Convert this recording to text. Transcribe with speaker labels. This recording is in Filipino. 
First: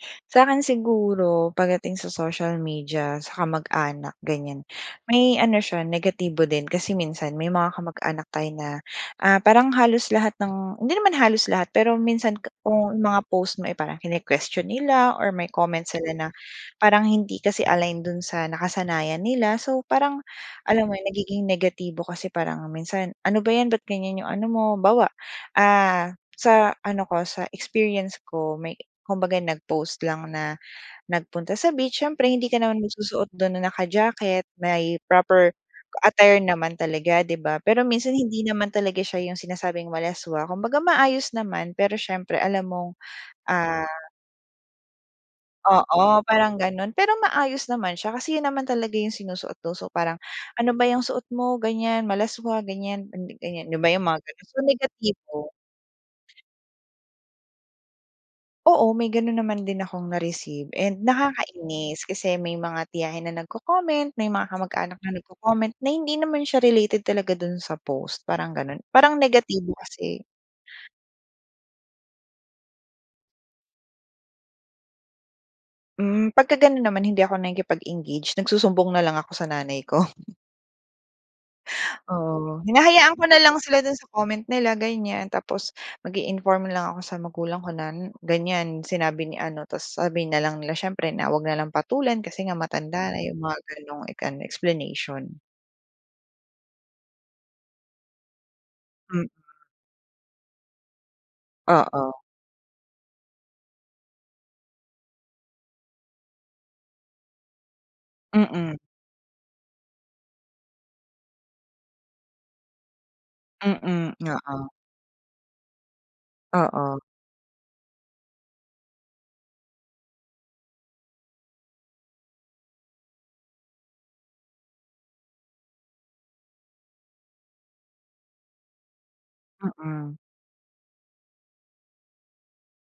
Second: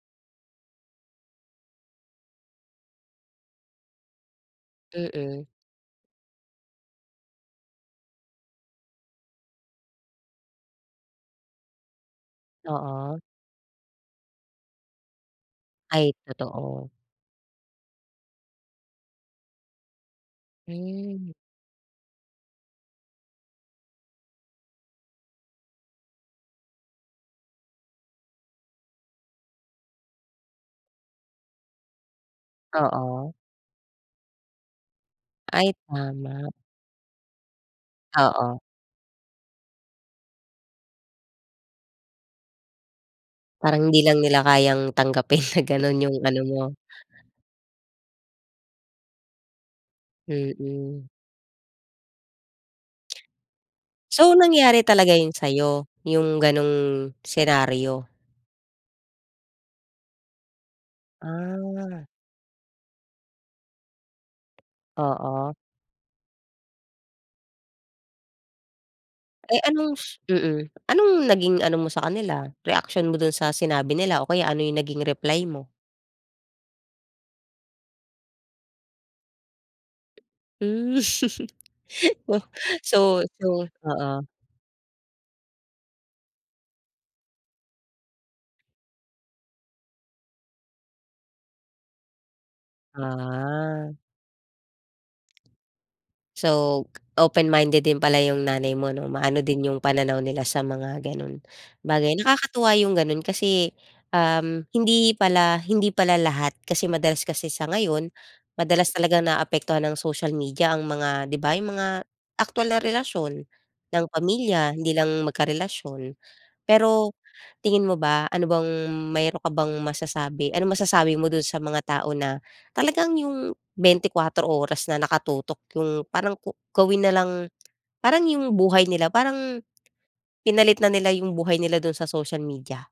Speaker 1: Sa'kin siguro, pagdating sa social media, sa kamag-anak, ganyan. May
Speaker 2: Mm.
Speaker 1: ano siya, negatibo din. Kasi minsan, may mga kamag-anak tayo na, ah, parang halos lahat ng hindi naman halos lahat. Pero minsan k kung
Speaker 2: Oo.
Speaker 1: mga post mo ay parang kine-question nila, or may comment sila,
Speaker 2: Ay,
Speaker 1: na
Speaker 2: totoo.
Speaker 1: parang hindi kasi align do'n sa nakasanayan nila. So, parang, alam mo 'yon,
Speaker 2: Hmm.
Speaker 1: nagiging negatibo kasi, parang minsan, "Ano ba 'yan, ba't ganyan 'yong ano mo?" Halimbawa, ah, sa, ah, ano ko, sa experience ko, may kumbaga nag-post lang na nagpunta sa beach. Siyempre hindi ka naman magsusuot
Speaker 2: Oo.
Speaker 1: do'n na naka-jacket. May proper
Speaker 2: Ay,
Speaker 1: attire
Speaker 2: tama.
Speaker 1: naman talaga, 'di ba? Pero minsan, hindi
Speaker 2: Oo.
Speaker 1: naman talaga siya 'yong sinasabing malaswa, kumbaga maayos naman. Pero siyempre alam mong, ah
Speaker 2: Parang hindi lang nila kayang tanggapin na gano'n 'yong
Speaker 1: Oo,
Speaker 2: ano
Speaker 1: parang
Speaker 2: mo.
Speaker 1: gano'n. Pero maayos naman siya, kasi 'yon naman talaga 'yong sinusuot do'n. So, parang, "Ano ba 'yang
Speaker 2: Mm.
Speaker 1: suot mo, ganyan, malaswa, ganyan." [unintelligible] ganyan 'di ba, 'yong mga
Speaker 2: So,
Speaker 1: gano'n. So
Speaker 2: nangyari talaga 'yon
Speaker 1: negatibo.
Speaker 2: sa'yo, 'yong gano'ng senaryo?
Speaker 1: Oo, may gano'n naman din akong na-receive and nakakainis
Speaker 2: Ah.
Speaker 1: kasi may mga tiyahin na nagco-comment. May mga kamag-anak na
Speaker 2: Oo.
Speaker 1: nagco-comment na hindi naman siya related talaga do'n sa post, parang gano'n. Parang
Speaker 2: Eh,
Speaker 1: negatibo
Speaker 2: anong
Speaker 1: kasi.
Speaker 2: s mm. Anong naging ano mo sa kanila, reaksyon mo do'n sa sinabi nila, o kaya ano 'yong naging reply mo?
Speaker 1: Hmm. 'Pagka gano'n naman, hindi ako nakikipag-engage. Nagsusumbong na lang ako sa nanay ko.
Speaker 2: Hmm. Wow.
Speaker 1: Oo, hinahayaan
Speaker 2: So
Speaker 1: ko na lang
Speaker 2: so
Speaker 1: sila do'n sa
Speaker 2: oo.
Speaker 1: comment nila, ganyan. Tapos mag-i-inform na lang ako sa magulang ko na, n ganyan, sinabi ni ano. Tapos sabi na lang nila, siyempre, na huwag na lang patulan, kasi nga matanda na. 'Yong mga
Speaker 2: Ah.
Speaker 1: gano'ng ek explanation.
Speaker 2: So, open-minded din pala 'yong nanay mo, 'no?
Speaker 1: Hmm.
Speaker 2: Maano din 'yong pananaw nila sa mga gano'n bagay.
Speaker 1: Oo.
Speaker 2: Nakakatuwa 'yong gano'n kasi, uhm, hindi pala hindi pala lahat kasi madalas kasi sa ngayon,
Speaker 1: Mm.
Speaker 2: madalas talaga naapektuhan ng social media ang mga 'di ba, 'yong mga aktuwal na relasyon ng
Speaker 1: Mm, oo.
Speaker 2: pamilya, hindi lang magkarelasyon.
Speaker 1: Oo.
Speaker 2: Pero, tingin mo ba, ano bang mayroon ka bang masasabi? Anong masasabi mo do'n sa mga tao na talagang 'yong 24 oras na nakatutok 'yong, parang ko gawin na lang parang, 'yong buhay nila parang,
Speaker 1: Mm.
Speaker 2: pinalit na nila ng buhay nila do'n sa social media?